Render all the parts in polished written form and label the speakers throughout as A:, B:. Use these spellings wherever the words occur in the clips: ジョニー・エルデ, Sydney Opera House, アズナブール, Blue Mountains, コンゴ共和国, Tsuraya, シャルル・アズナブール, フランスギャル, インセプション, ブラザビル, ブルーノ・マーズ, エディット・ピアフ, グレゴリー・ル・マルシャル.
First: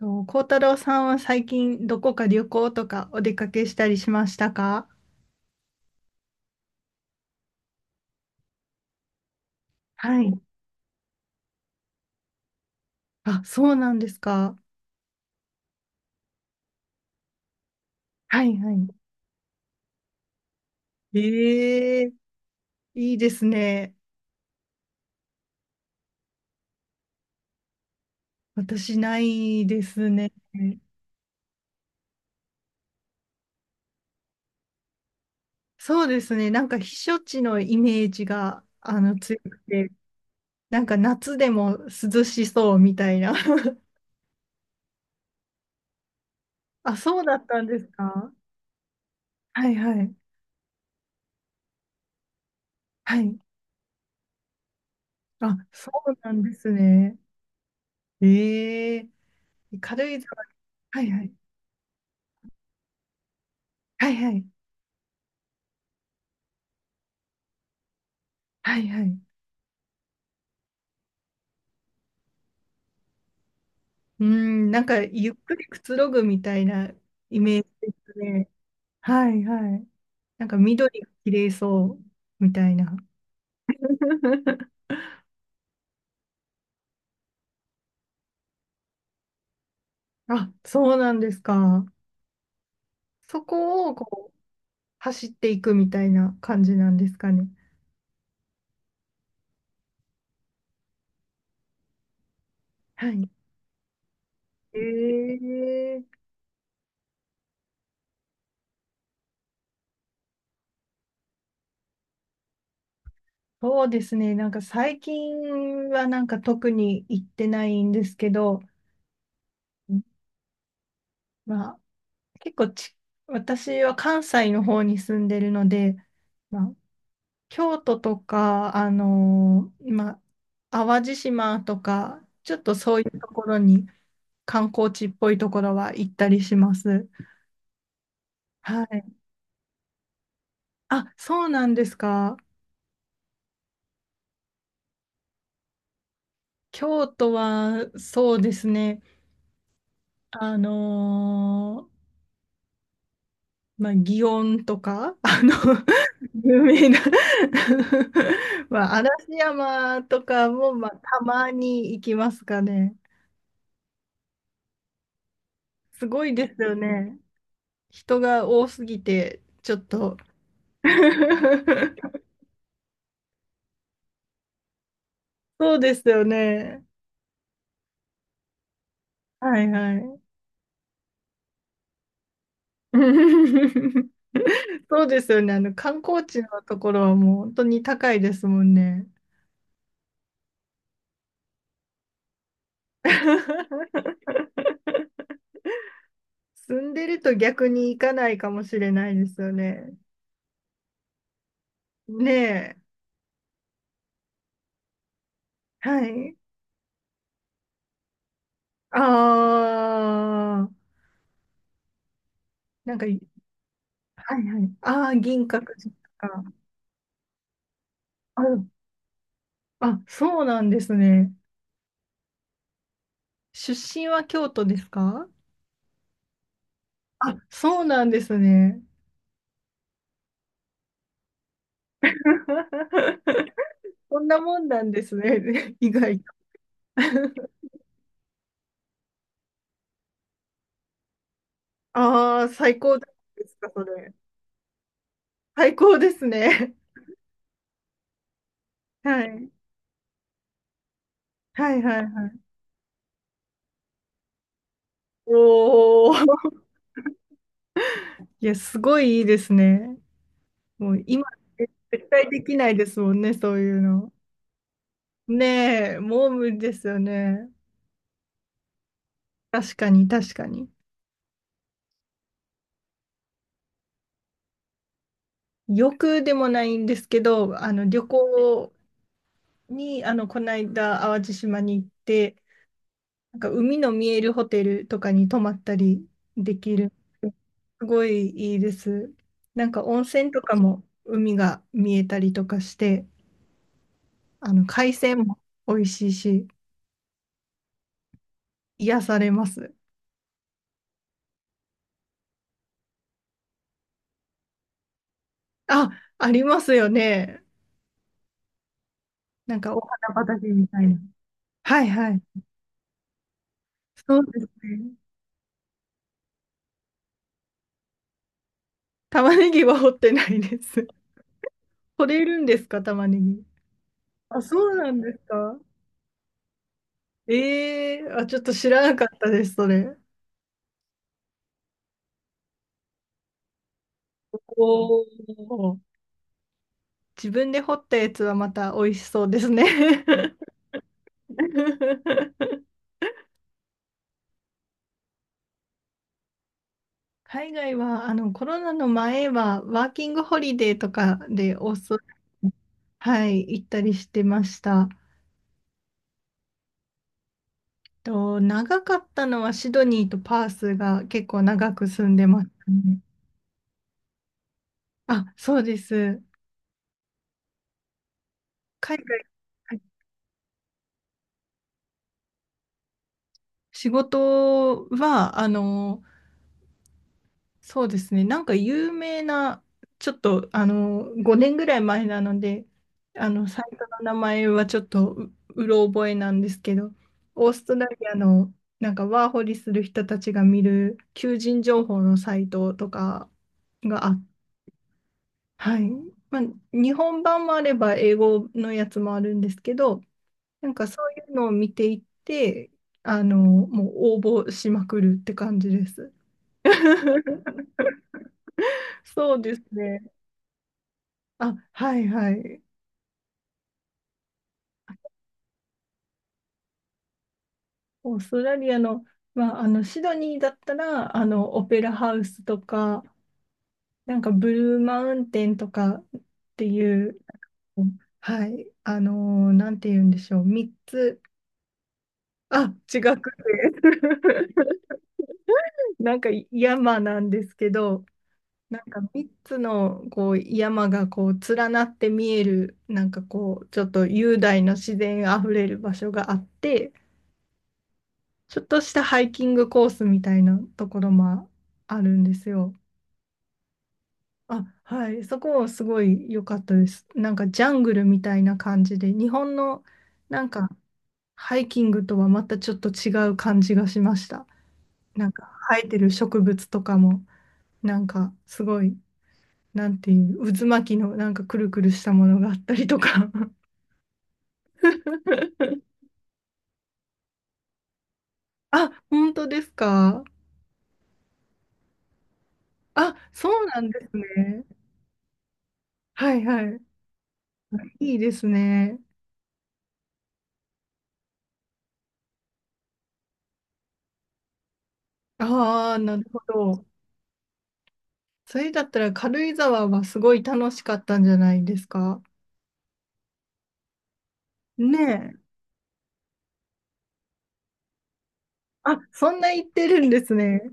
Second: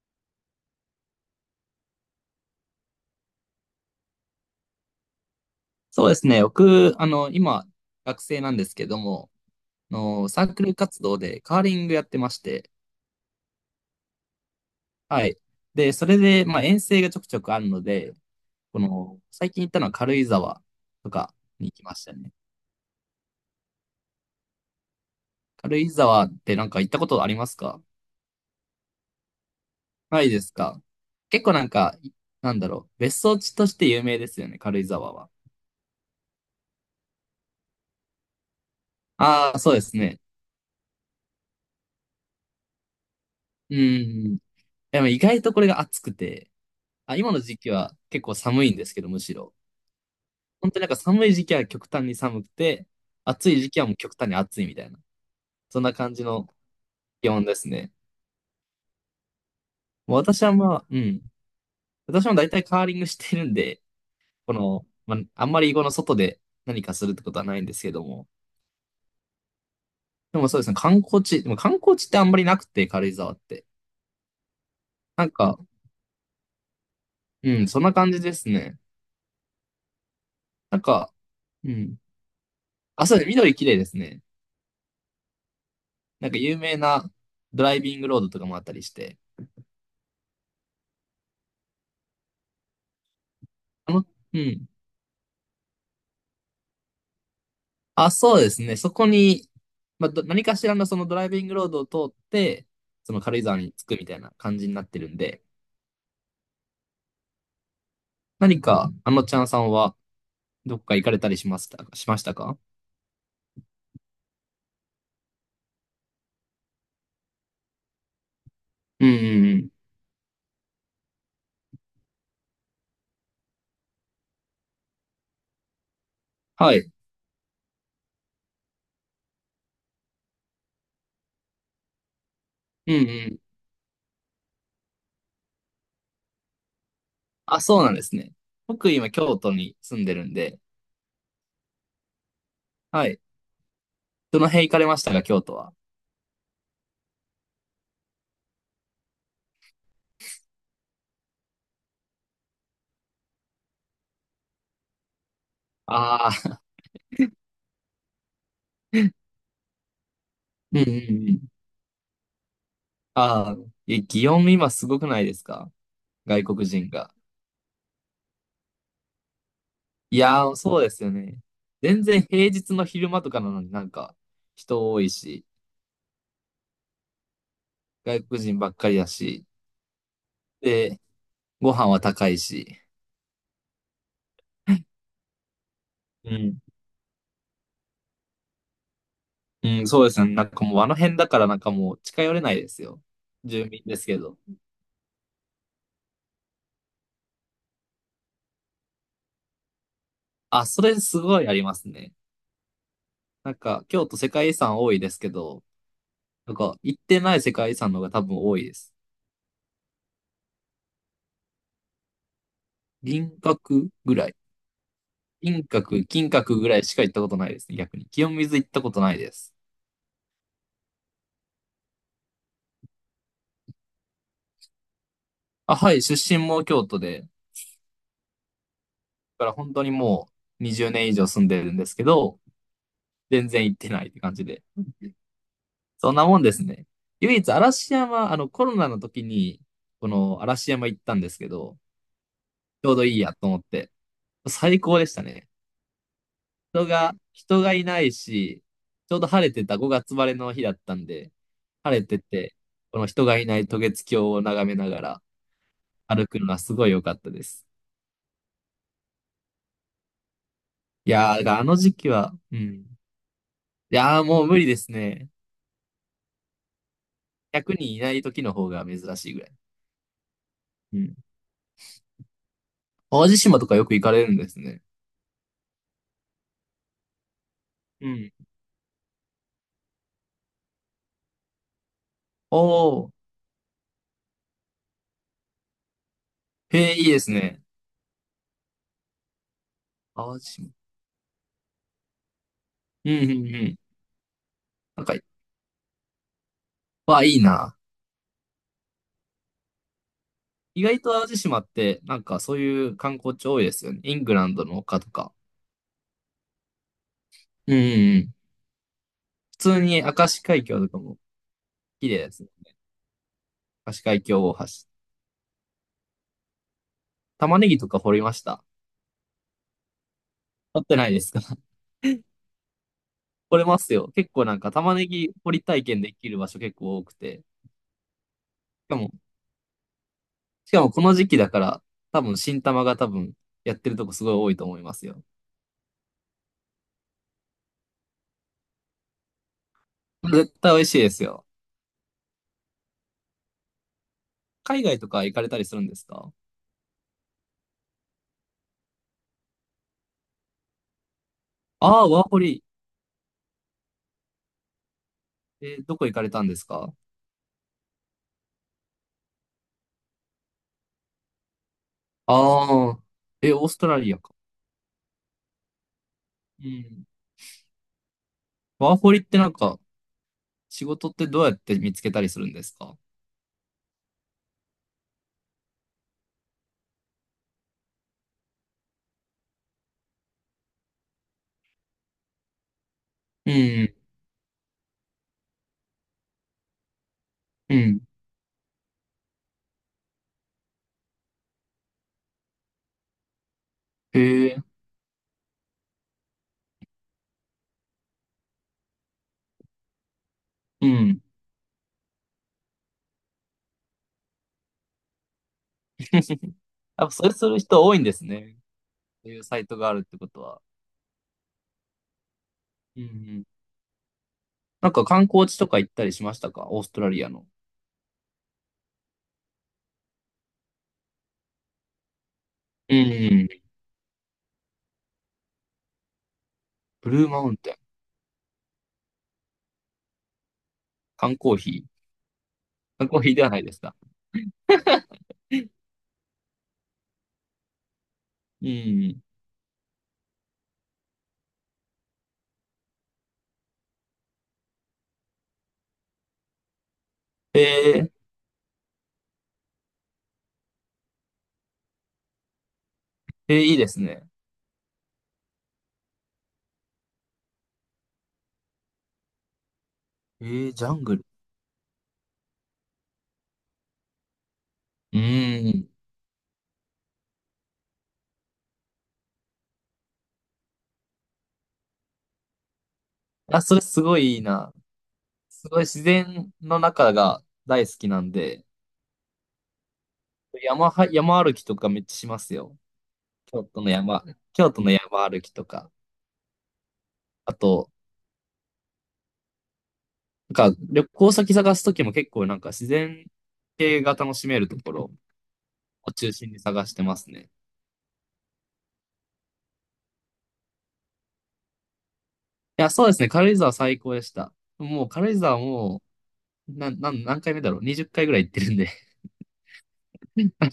A: と、幸太郎さんは最近どこか旅行とかお出かけしたりしましたか？
B: そうですね。僕、今、学生なんですけども、
A: はい。
B: サークル活動でカーリングやってまして、
A: あ、そうなんですか。
B: はい。で、それで、まあ、遠征がちょくちょくあるので、
A: はいはい。
B: 最近行ったのは軽井沢とかに行きま
A: え
B: し
A: え、
B: たね。
A: いいですね。
B: 軽井沢ってなんか行ったことありますか？
A: 私ないです
B: ない
A: ね。
B: ですか？結構なんか、なんだろう、別荘地として有名ですよね、軽井沢は。
A: そうですね。なんか避暑地のイメージがあの強
B: あ
A: く
B: あ、そうで
A: て、
B: すね。
A: なんか夏でも涼しそうみたいな。
B: う ん。でも意外とこれが暑くて、
A: あ、
B: あ、
A: そう
B: 今
A: だ
B: の
A: っ
B: 時
A: たん
B: 期
A: です
B: は結
A: か。
B: 構寒いんですけど、むしろ。
A: はいはい。
B: 本当になんか寒い時期は極端に寒くて、
A: はい。
B: 暑い時期はもう極端に暑いみたいな。
A: あ、
B: そん
A: そ
B: な感
A: う
B: じ
A: なんで
B: の
A: すね。
B: 気温ですね。
A: ええ、軽
B: もう
A: 井沢。
B: 私はまあ、う
A: はい
B: ん。
A: はい。
B: 私も大体カーリングしてるんで、
A: はいはい。
B: まあ、あんまりこの外で何かするってことはないんですけども。
A: はいはい。
B: でもそうですね、観光地、でも観光地ってあんまりなくて、軽井沢って。
A: うん、なんか
B: なん
A: ゆっく
B: か、
A: りくつろぐみたいなイメー
B: うん、そん
A: ジ
B: な
A: で
B: 感
A: す
B: じです
A: ね。
B: ね。
A: はいはい。なんか
B: なん
A: 緑が
B: か、
A: 綺麗
B: う
A: そ
B: ん。
A: うみたいな。
B: あ、そうですね、緑綺麗ですね。なんか有名なドライビングロードとかもあったりして。
A: あ、そうなんですか。そこ
B: あ
A: を
B: の、
A: こう
B: うん。
A: 走っていくみたいな感じなんですかね。
B: あ、そうですね。そこに、まあ、何かしらのそのドライビングロードを通って、
A: は
B: その
A: い。
B: 軽井沢に着くみたいな感じになってるん
A: え
B: で、
A: え、
B: 何か、あのちゃんさんは、どっか行かれたりしましたか、
A: そうですね。なんか最近はなんか特に行ってないんですけど、
B: うんうんうん。
A: うん、まあ結構ち、私は関西の方に住んでるので、ま
B: は
A: あ、
B: い。
A: 京都とか、淡路島とか、ちょっと
B: うん
A: そ
B: う
A: ういうと
B: ん。
A: ころに観光地っぽいところは行ったりします。
B: あ、そうなんですね。
A: は
B: 僕今、
A: い。
B: 京都に住んでるんで、
A: あ、そうなんですか。
B: はい。どの辺行かれましたか、京都は。
A: 京都はそうですね。あのーまあ、祇園とか、あの、
B: あ あ、
A: 有名な、 まあ、嵐山とか も、
B: うんう
A: ま
B: ん
A: あ、た
B: うん。
A: まに行きますかね。
B: ああ、え、祇園今すごくないですか？
A: すごい
B: 外
A: です
B: 国
A: よ
B: 人が。
A: ね。人が多すぎて、ちょっと。
B: いやー、そうですよね。全然 平日の昼間とかなのになんか人多いし、
A: そうですよね。
B: 外国人ばっかりだし、
A: はいはい。
B: で、ご飯は高いし。
A: そうですよね。あの、観光
B: う
A: 地
B: ん。
A: のところはもう本当に高いですもんね。
B: うん、そうですね。なんかもうあの辺だからなんかもう近寄れないですよ。住民ですけど。
A: 住んでると逆に行かないかもしれないですよね。
B: あ、それすごいありますね。
A: ねえ。
B: なんか京都世界遺産多いですけど、
A: はい。
B: なんか行ってない世界遺産の方が多分多いです。
A: ああ、なんかい、
B: 銀閣ぐらい。
A: はいはい。ああ、銀閣
B: 銀
A: 寺と
B: 閣、金
A: か。
B: 閣ぐらいしか行ったことないですね、逆に。清水
A: あ、
B: 行ったことないです。
A: あ、そうなんですね。出身は京都ですか？
B: あ、はい、出身も京都で、
A: あ、そうなんですね。
B: から本当にもう20年以上住んでるんですけど、全 然行ってないっ
A: こ
B: て
A: ん
B: 感
A: な
B: じ
A: も
B: で。
A: んなんですね。意
B: そん
A: 外と。
B: なもんですね。唯一 嵐山、あのコロナの時に、この嵐山行ったんですけど、
A: ああ、最
B: ちょう
A: 高
B: ど
A: で
B: いいやと
A: す
B: 思っ
A: か、そ
B: て、
A: れ。
B: 最高でしたね。
A: 最高ですね。
B: 人がいないし、ちょう
A: は
B: ど晴
A: い。
B: れてた5月晴れの日だったんで、
A: はい
B: 晴
A: はい
B: れて
A: はい。
B: て、この人がいない渡月橋を眺めながら
A: おお。
B: 歩くのは すごい良かったです。
A: いや、すごいいいですね。もう
B: い
A: 今、
B: やー、だからあ
A: え、
B: の時
A: 絶
B: 期
A: 対
B: は、
A: でき
B: う
A: ないで
B: ん。
A: すもんね、そういう
B: い
A: の。
B: やー、もう無理ですね。
A: ねえ、もう無理ですよね。
B: 100人いない時の方が珍しいぐらい。
A: 確かに、確かに。
B: うん。淡路島とかよく行かれるんですね。
A: 欲でもないんですけど、あの、旅
B: うん。
A: 行に、あの、この間、淡路島に行って、
B: おー、
A: なんか海の見えるホテルとかに泊まったりでき
B: へ
A: る。
B: え、いいですね。
A: すごいいいです。なんか温
B: 淡
A: 泉
B: 路
A: とか
B: 島。
A: も海が見えたりとかして、
B: うん、うん、うん。
A: あの海
B: なんか、
A: 鮮も美味しいし、
B: わあ、いいな。
A: 癒されます。
B: 意外と淡路島って、なんかそういう観光地多いですよね。イングランドの丘とか。
A: あ、ありますよね。
B: うん、うん、うん。
A: な
B: 普
A: んかお
B: 通に
A: 花
B: 明石
A: 畑
B: 海
A: み
B: 峡
A: たい
B: と
A: な。
B: かも
A: はい
B: 綺
A: は
B: 麗
A: い。
B: ですね。明石
A: そ
B: 海
A: う
B: 峡
A: です
B: 大
A: ね。
B: 橋。玉ねぎとか掘りました。
A: 玉ねぎは掘ってないで
B: 掘っ
A: す。
B: てないですか？
A: 取れるんですか、玉ねぎ。
B: 掘れますよ。結
A: あ、
B: 構な
A: そ
B: んか
A: うな
B: 玉
A: ん
B: ね
A: です
B: ぎ掘
A: か。
B: り体験できる場所結構多くて。
A: ええー、あ、ちょっと知ら
B: し
A: な
B: か
A: か
B: も、
A: ったです、それ。
B: しかもこの時期だから、新玉が多分やってるとこすごい多いと思いま
A: お
B: すよ。
A: お。自分で掘ったやつはまた美味しそうですね。
B: 絶対美味しいですよ。海外とか行かれたりするんですか？
A: 海外は、あの、コロナの前は、ワーキングホリデーとかでオーストラ
B: ああー、ワーホ
A: リ
B: リ。
A: ア、はい、行ったりしてました。
B: えーどこ行かれたんですか？
A: と、長かったのはシドニーとパースが結構長く住んでました
B: ああ
A: ね。
B: ー、え、オーストラリアか。
A: あ、そうです。
B: うん。ワー
A: 海
B: ホ
A: 外、
B: リってなん
A: は
B: か、
A: い。
B: 仕事ってどうやって見つけたりするんですか？
A: 仕事は、あの、そうですね。なんか有名な、ちょっとあの5年ぐらい前なので、あの
B: う
A: サイト
B: ん、
A: の名前はちょっとう、うろ覚えなんですけど、オースト
B: う
A: ラ
B: ん。
A: リアのなんかワーホリする人たちが見る求人情報のサイトとかが
B: へえ、
A: はい、まあ、日本版もあれば英語のやつもあるんですけど、なんか
B: う
A: そう
B: ん。
A: いうのを見ていって、あの、もう応募しまくるって感じです。
B: やっ ぱそれする人多いんですね。そう
A: そ
B: い
A: う
B: う
A: で
B: サ
A: す
B: イトがある
A: ね。
B: ってことは。
A: あ、はいはい。
B: うんうん。なんか観光地とか行ったりしましたか？オーストラリアの。
A: オーストラリアの、まあ、あの、シドニーだったら、あの、オペラハウスと
B: う
A: か、
B: ん。
A: なんかブルーマウンテンとかってい
B: ブ
A: う、
B: ルーマウンテン。
A: はい、なんて言うんでしょう、3つ、
B: 缶コーヒー。
A: あ、違
B: 缶コーヒ
A: く
B: ーではないです
A: て、
B: か。
A: なんか山なんですけど、
B: う
A: なんか
B: ん。
A: 3つのこう山がこう連なって見える、なんかこう、ちょっと雄大な自然あふれる場所があって、
B: えー、
A: ちょっとしたハイキングコースみたいなところもあるんですよ。
B: えーいいですね。
A: あ、はい。そこすごい良かったです。なんかジャングルみたいな感じで、日本のな
B: え
A: んか
B: ー、ジャングル。
A: ハイキングとはまたちょっと違う感じがしました。
B: う
A: なんか
B: ー
A: 生え
B: ん。
A: てる植物とかも、なんかすごい、なんていう、渦巻きのなんかくるくるしたものがあったりとか。
B: あ、それすごいいいな。すごい自 然の中が大好きなんで、
A: あ、本当ですか。
B: 山は、山歩きとかめっちゃしますよ。
A: あ、そ
B: 京
A: うな
B: 都
A: ん
B: の
A: です
B: 山、
A: ね。
B: 京都の山歩きとか。
A: はいはい。
B: あと、
A: いいですね。
B: なんか旅行先探すときも結構なんか自然系が楽しめるところ
A: ああ、
B: を
A: なる
B: 中
A: ほ
B: 心に
A: ど。
B: 探してますね。
A: それだったら軽井沢はすごい楽しかったんじゃないですか。
B: いや、そうですね。軽井沢最高でした。
A: ね
B: もう軽井
A: え。
B: 沢もう、な、なん、何回目だろう？ 20 回ぐらい行ってるんで。
A: あ、そんな言ってるんですね。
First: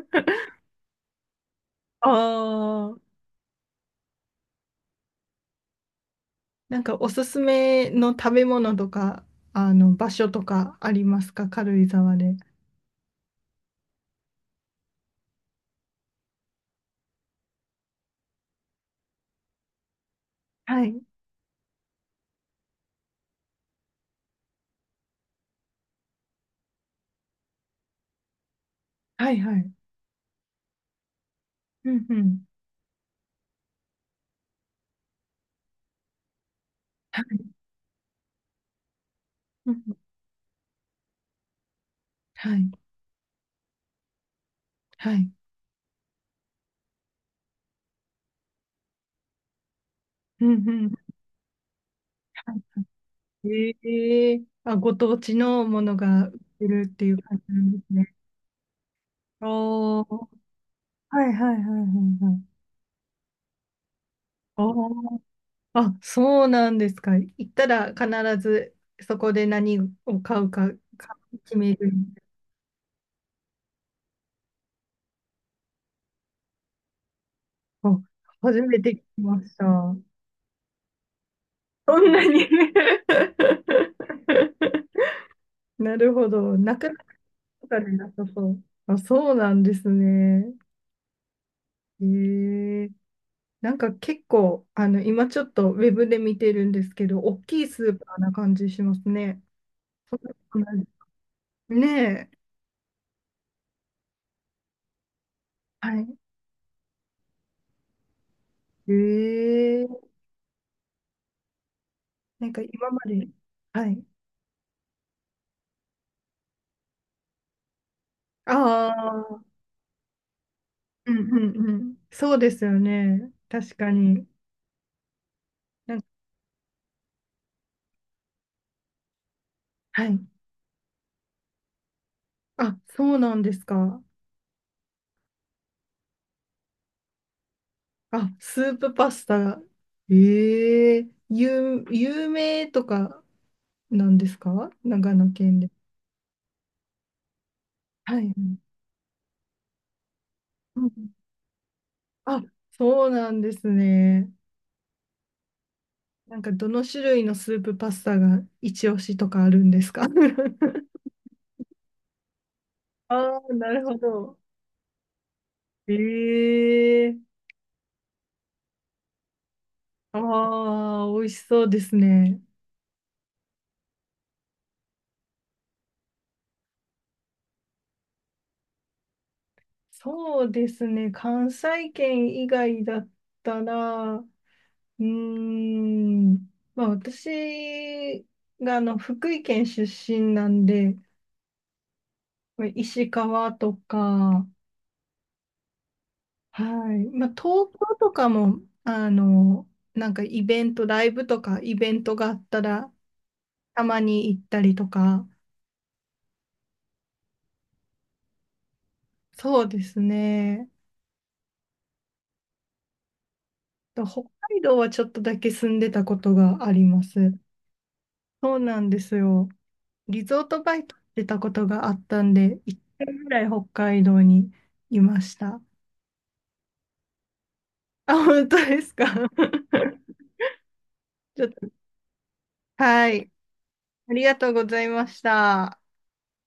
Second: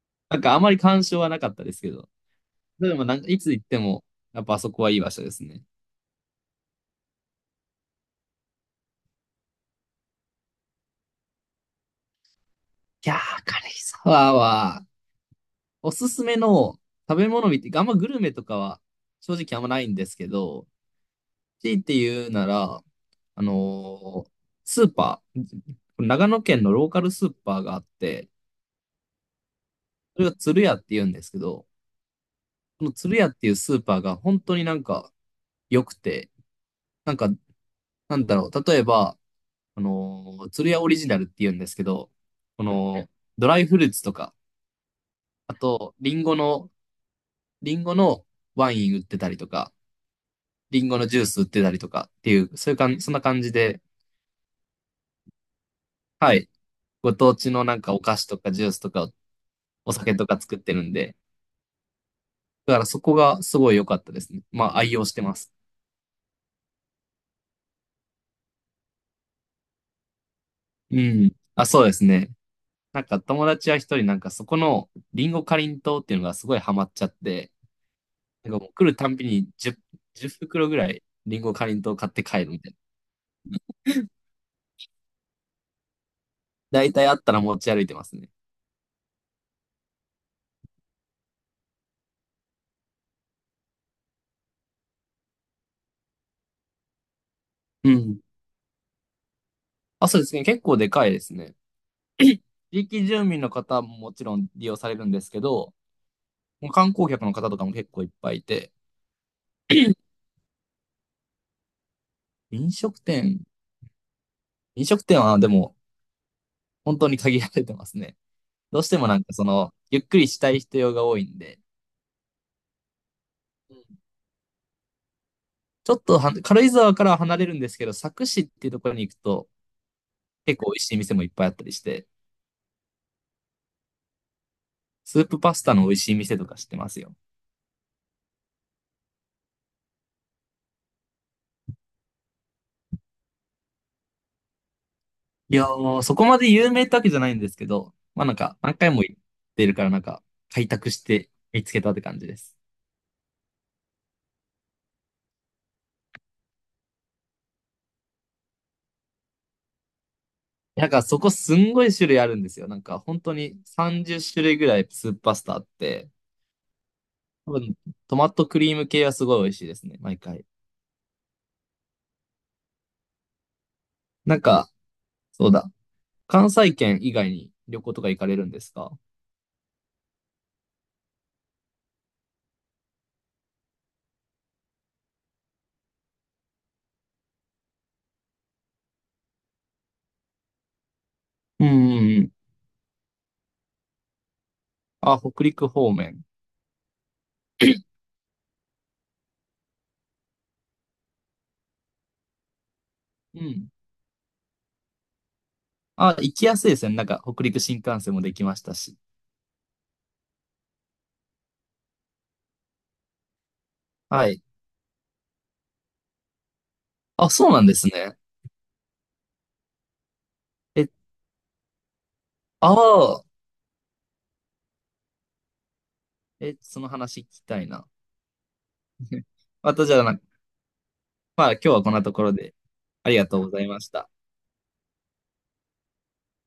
B: なんか あまり干渉はなかったですけ
A: あ
B: ど。で
A: あ、
B: もなんか、いつ行っても、やっぱあそこはいい場所ですね。
A: なんかおすすめの食べ物とか、あの、場所とかありますか、軽井沢で。
B: いやー、軽井沢は、おすすめの食べ物見て、あんまグルメとかは正直あんまないんですけど、
A: はい。
B: 強いて言うなら、あのースーパー、長野県のローカルスーパーがあって、
A: はいはい。
B: それが鶴屋って言うんですけど、
A: うんうん。
B: この鶴屋っていうスーパーが本当になんか良くて、なん
A: は
B: か、
A: い。
B: なんだろう、例えば、
A: うんうん、
B: 鶴屋オリジナルって言うんですけど、
A: は
B: こ
A: い。
B: の、ドライフルーツとか、
A: はい。
B: あと、リンゴのワイン売ってたりとか、
A: うんう
B: リンゴ
A: ん。
B: のジュース売ってたりとかってい
A: は
B: う、そういうかんそんな感
A: い。
B: じで、
A: ええ、あ、ご当地のものが
B: は
A: 売っ
B: い。
A: てるってい
B: ご
A: う
B: 当
A: 感
B: 地
A: じな
B: の
A: ん
B: な
A: で
B: ん
A: す
B: かお
A: ね。
B: 菓子とかジュースとかお
A: お
B: 酒と
A: ー。
B: か作ってるんで、
A: はいはいはいはいはい。
B: だからそこがすごい良かったですね。
A: あ
B: まあ愛用し
A: ー、
B: てます。
A: あ、そうなんですか。行ったら必ずそこで何を買うか、
B: う
A: 買
B: ん。
A: う決
B: あ、
A: め
B: そう
A: る。
B: ですね。なんか友達は一人なんかそこのリンゴかりんとうっていうのがすごいハマっちゃって、
A: あ、
B: なんか
A: 初
B: もう
A: め
B: 来
A: て聞
B: る
A: き
B: たんび
A: ま
B: に
A: した。
B: 10、
A: そ
B: じゅう袋ぐらいリンゴかりんとう買
A: ん
B: って
A: な
B: 帰
A: に。
B: るみたいな。
A: なるほど。なく
B: だ
A: なっ
B: いたいあったら持
A: た
B: ち
A: か
B: 歩い
A: ら
B: てま
A: な
B: す
A: さ
B: ね。
A: そう。あ、そうなんですね。ええ、なんか結構、あの、今ちょっとウェブで見てるんですけど、大きいス
B: う
A: ーパー
B: ん。
A: な感じしますね。
B: あ、
A: そ
B: そ
A: ん
B: うで
A: な
B: す
A: こ
B: ね。
A: と
B: 結
A: な
B: 構
A: い、
B: でかいですね。
A: ねえ。
B: 地域住民の方ももちろん利用されるんですけど、
A: はい。
B: 観光客の方とかも結構いっぱいいて、
A: ええ、なんか
B: 飲
A: 今
B: 食
A: まで、
B: 店、
A: はい。
B: 飲食店はでも本当に限られてますね。
A: あ
B: どうしてもなんかそ
A: あ、
B: の、ゆっくりしたい人用が
A: う
B: 多
A: んう
B: いん
A: ん
B: で、
A: うん。そうですよね。確かに。
B: ちょ
A: なん
B: っ
A: か、
B: とは軽井沢からは離れるんですけど、佐久市っていうところに行くと、
A: はい。
B: 結構美味しい店もいっぱいあったりして、
A: あ、そうなんですか。
B: スープパスタの美味しい店とか知ってますよ。
A: あ、スープパスタ。有名とかなんですか、長野
B: い
A: 県
B: や
A: で。
B: ー、そこまで有名ってわけじゃないんですけど、
A: は
B: まあな
A: い。
B: んか、何回も行ってるからなんか、開
A: うん、
B: 拓して見つけたって感じで
A: あ、
B: す。
A: そうなんですね。なんかどの種類のスープパスタが一押しとかあるんですか？
B: なんかそこすんごい種類あるんですよ。なんか 本当
A: ああ、
B: に
A: なるほ
B: 30
A: ど。
B: 種類ぐらいスープパスタあって、
A: ええ、
B: 多分トマトクリーム系はすごい美味しいですね、毎回。
A: ああ、美味しそうですね。
B: なんか、そうだ。関西圏以外に旅行とか行かれるんですか？
A: そうですね。関西圏以外だったら、うーん、まあ私があの福井県出身なんで、
B: うんうんうん。
A: まあ石川とか、
B: あ、北陸方面。
A: はい、まあ東京とかも、あの、なんかイベント、ライブとかイベントがあったら、
B: うん。
A: たまに行ったりとか、
B: あ、行きやすいですね。なんか北陸新幹線もできましたし。
A: そうですね。北
B: はい。
A: 海道はちょっとだけ住んでたことがありま
B: あ、
A: す。
B: そうなんですね。
A: そうなんですよ。リゾートバイ
B: え、
A: トしてたことがあったんで、
B: あ
A: 1年
B: あ、
A: ぐらい北海道にいました。
B: え、その話聞きたいな。
A: あ、本当ですか？
B: またじゃあな、
A: ちょ
B: ま
A: っ
B: あ今
A: と、
B: 日はこんなところで
A: は
B: ありが
A: い。
B: とうございました。
A: ありがとうございました。